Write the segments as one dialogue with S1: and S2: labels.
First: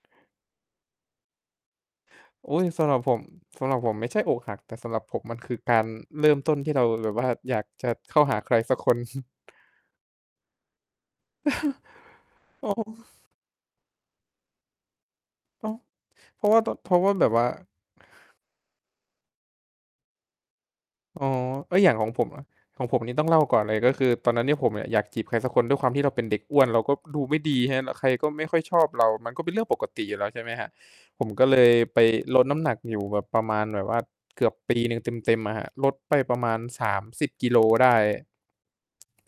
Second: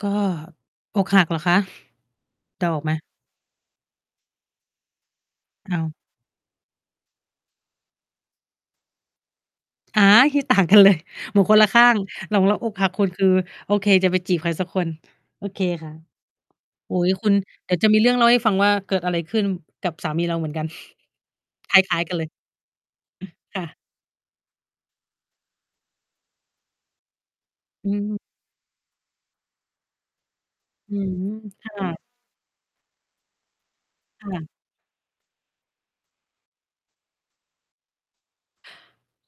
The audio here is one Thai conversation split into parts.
S1: ก็อกหักเหรอคะ?
S2: อุ๊
S1: เด
S2: ย
S1: าอ
S2: ส
S1: อก
S2: ำ
S1: ไห
S2: ห
S1: ม?
S2: รับผม สำหรับผมไม่ใช่อกหัก แต่สำหรับผมมันคือก
S1: อ้
S2: า
S1: า
S2: ร
S1: ว!
S2: เริ่มต้นที่เรา แบบว่า อยากจะเข้าหาใครสักคน
S1: อา คิดต่าง กันเลย เหมือนคนละข้าง หลงรัก
S2: อ
S1: อ
S2: ๋อ
S1: กหักคุณ คือ โอเค จะไปจีบใครสักคน โอเค
S2: อ๋อ
S1: ค่ะ
S2: เพราะว่าต้อ เพ
S1: โอ
S2: ร
S1: ๊
S2: าะว
S1: ย
S2: ่าแบ
S1: คุ
S2: บ
S1: ณ
S2: ว่า
S1: เดี๋ยวจะมีเรื่องเล่าให้ฟังว่าเกิดอะไรขึ้นกับสามีเราเหมือนกัน
S2: อ๋อ เฮ
S1: ค
S2: ้ย อย่า
S1: ล
S2: ง
S1: ้าย
S2: ขอ
S1: ๆ
S2: ง
S1: กันเ
S2: ผ
S1: ล
S2: ม
S1: ย
S2: อะ ของผมนี่ต้องเล่า
S1: อือ
S2: ก่
S1: ค
S2: อน
S1: ่
S2: เล
S1: ะ
S2: ย ก็คือตอนนั้นเนี่ย ผมอะอยากจีบใครสักคน ด้วยความที่เราเป็นเด็กอ้วน เราก็ดูไม่ดี ใช่ไหม
S1: อ
S2: แล้วใคร
S1: ืม
S2: ก็ไม่ค่อยชอบเรา มันก็เป็นเรื่องปกติอยู่แล้ว ใช่ไหมครับ
S1: อื้อ
S2: ผ
S1: ฮื
S2: ม
S1: อ
S2: ก็เล
S1: ค
S2: ย
S1: ่ะ
S2: ไปลดน้ำหนักอยู่แบบประมาณแบบว่า
S1: ค่
S2: เก
S1: ะ
S2: ือบปีหนึ่งเต็ม ๆ อะครับ ลดไปประมาณ 30 กิโลได้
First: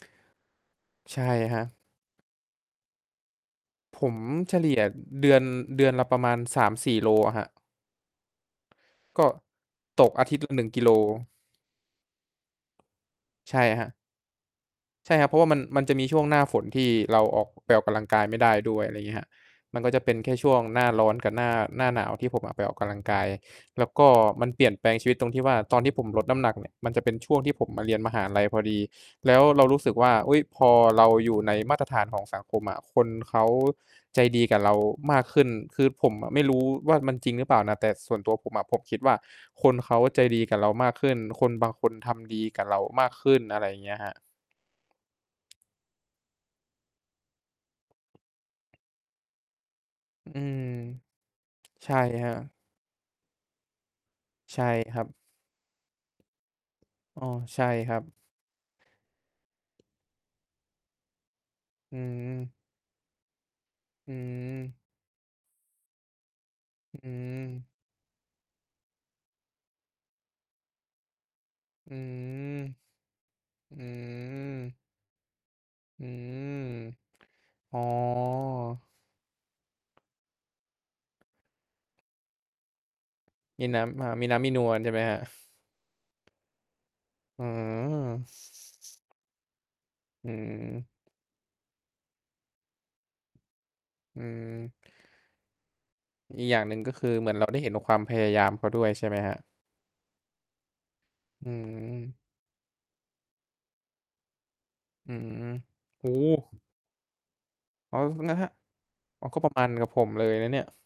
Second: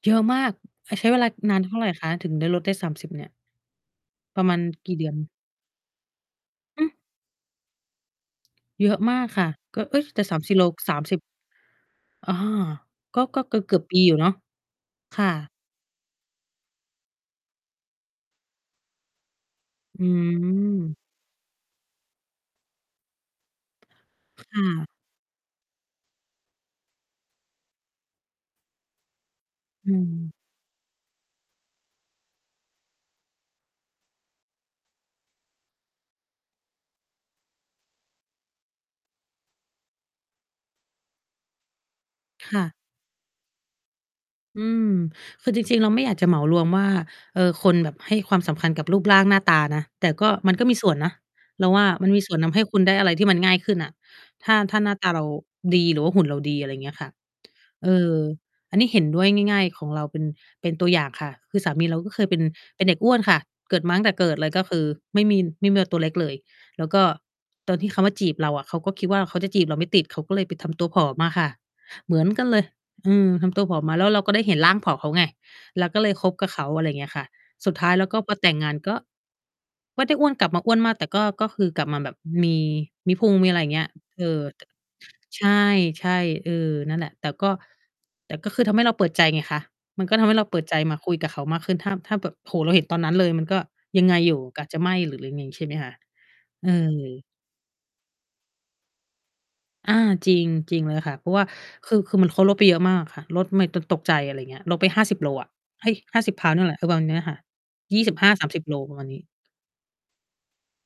S1: เยอะมาก อ่า ใช้เ
S2: ใช
S1: ว
S2: ่
S1: ลา
S2: ค
S1: นา
S2: รั
S1: นเท่
S2: บ
S1: าไรคะ? ถึงได้ลดได้ 30 เนี่ย
S2: ผม
S1: ประม
S2: เฉ
S1: าณ
S2: ลี่ย
S1: กี่เดือน?
S2: เดือน เดือนละประมาณ สาม
S1: อ
S2: ส
S1: ือ?
S2: ี่ โลอะครับ
S1: เยอะม
S2: ก
S1: า
S2: ็
S1: กค่ะ ก็ เอ๊
S2: ต
S1: ย
S2: ก
S1: แต
S2: อ
S1: ่
S2: าท
S1: ส
S2: ิ
S1: า
S2: ตย
S1: ม
S2: ์ล
S1: ส
S2: ะ
S1: ี่
S2: หน
S1: โ
S2: ึ
S1: ล
S2: ่ง กิโล
S1: 30 อา ก็ ก็เ
S2: ใช่
S1: กื
S2: ค
S1: อ
S2: ร
S1: บ
S2: ับ
S1: ๆ ปี อยู่เนาะ
S2: ใช่
S1: ค
S2: คร
S1: ่
S2: ับ เ
S1: ะ
S2: พราะว่ามัน มันจะมีช่วงหน้าฝนที่เราออก ไปออกกำลังกายไม่ได้ด้วย อะไรเงี้ยครับ มันก็จะ
S1: อ
S2: เป็นแค่ช่วงหน้า
S1: ืม
S2: ร้อนกับหน้า หน้าหนาวที่ผมอะไปออกกำลังกาย แล้วก็
S1: ค
S2: มันเป
S1: ่
S2: ลี่ยนแป
S1: ะ
S2: ลงชีวิตตรงที่ว่าตอนที่ผมลดน้ำหนักเนี่ย มันจะเป็นช่วงที่ผมมาเรียนมหาลัยพอดี แล้วเรารู้
S1: อ
S2: สึ
S1: ื
S2: กว่า
S1: ม
S2: อุ๊ย พอเราอยู่ในมาตรฐานของสังคมอะคนเขาใจดีกับเรามากขึ้น คือผมอะไม่รู้ว่ามันจริงหรือเปล่านะ? แต่ส่วนตัวผมอะผมคิดว่าคนเขาใจดีกับเรามากขึ้น คนบางคนทำดี
S1: ค
S2: ก
S1: ่
S2: ับ
S1: ะ
S2: เรามากขึ้น อะไรอย่างเงี้ยครับ
S1: อืม คือจริง ๆ เราไม่อยากจะเหมารวมว่า เออ คนแบบให้ความสำคัญกับรูปร่างหน้าตานะ แต่ก็
S2: อื
S1: มัน
S2: อ
S1: ก็มีส่วนนะ เราว่า
S2: ใช่
S1: มันมี
S2: คร
S1: ส
S2: ั
S1: ่วนท
S2: บ
S1: ำให้คุณได้อะไรที่มันง่ายขึ้นน่ะ ถ้า
S2: ใช่
S1: ถ้าหน้
S2: ค
S1: า
S2: รั
S1: ต
S2: บ
S1: าเราดีหรือว่าหุ่นเราดี อะไรเงี้ยค่ะ
S2: อ้อ ใช่
S1: เอ
S2: ครับ
S1: อ อันนี้เห็นด้วย ง่าย ๆ ของเราเป็น เป็นตัวอย่างค่ะ คือสามี
S2: อ
S1: เร
S2: ื
S1: าก็เคยเป็น
S2: ม
S1: เป็นเด็กอ้วนค่ะ เกิดมา ตั้งแ
S2: อ
S1: ต
S2: ื
S1: ่เกิดเลยก็ค
S2: ม
S1: ือไม่มี ไม่เมื่อตัวเล็กเลย แล้ว
S2: อ
S1: ก็
S2: ืม
S1: ตอนที่เขามาจีบเราอะเขาก็คิดว่าเขาจะจีบเราไม่ติด เขาก็เลยไปทำตัวผอมมาค่ะ
S2: อื
S1: เหมือนกันเล
S2: ม
S1: ย อืม ทำตัวผ
S2: อื
S1: อมมาแล้วเราก็ได้เห็นร่
S2: ม
S1: างผอมเขาไง เราก็
S2: อื
S1: เลยคบกับเขา
S2: ม
S1: อะไรเงี้ยค่ะ สุ
S2: อ
S1: ด
S2: ๋อ
S1: ท้ายแล้วก็พอแต่งงานก็ ก็ได้อ้วน กลับมาอ้วนมาก แต่ก็ ก็คือกลับมาแบบมี มีพุง มีอะไร
S2: ม
S1: อ
S2: ี
S1: ย่าง
S2: น
S1: เงี้
S2: ้
S1: ย
S2: ำ อ่า
S1: เอ
S2: มีน้
S1: อ
S2: ำมีน
S1: ต
S2: วลใช่ไหมครับ?
S1: ใช่ ๆ เออ นั่นแหละ แต่
S2: อื
S1: ก็
S2: อ
S1: แต่ก็คือทำให้เราเปิดใจไงคะ มันก็ท
S2: อื
S1: ำให้เราเปิดใจ
S2: อ
S1: มาคุยกับเขามากขึ้น ถ้า ถ้าแบบ โอ้โฮ เราเห็นตอนนั้นเลยมันก็ยังไง
S2: อื
S1: อยู่ กะ
S2: อ
S1: จะไม่หรือ หรือมีใช่ไหมคะ?
S2: อีกอย่าง
S1: เ
S2: ห
S1: อ
S2: นึ่ง ก็คือ
S1: อ
S2: เหมือนเราได้เห็นกับความพยายามเขาด้วย ใช่ไหมครับ
S1: อา จริง จริงเลยค่ะ เพราะว่
S2: อ
S1: า
S2: ื
S1: คือ คื
S2: ม
S1: อเหมือนเขาลดไปเยอะมากค่ะ ลดไม่ ตก ตกใจ อะไรเงี้ย ลดไป ห้า
S2: อื
S1: สิบ โลอะ
S2: ม
S1: เอ๊ย
S2: โอ้
S1: ห้า
S2: โ
S1: สิบ ปอนด
S2: ฮ!
S1: ์น่ะแหละ ประมาณเนี้ยอะค่ะ
S2: อ๋
S1: ย
S2: อ
S1: ี่สิบห
S2: เ
S1: ้
S2: หร
S1: า
S2: อค
S1: ส
S2: รั
S1: า
S2: บ?
S1: มสิบ โลประมาณนี
S2: อ๋อ
S1: ้
S2: ก็ประมาณกับผมเลยนะเนี่ย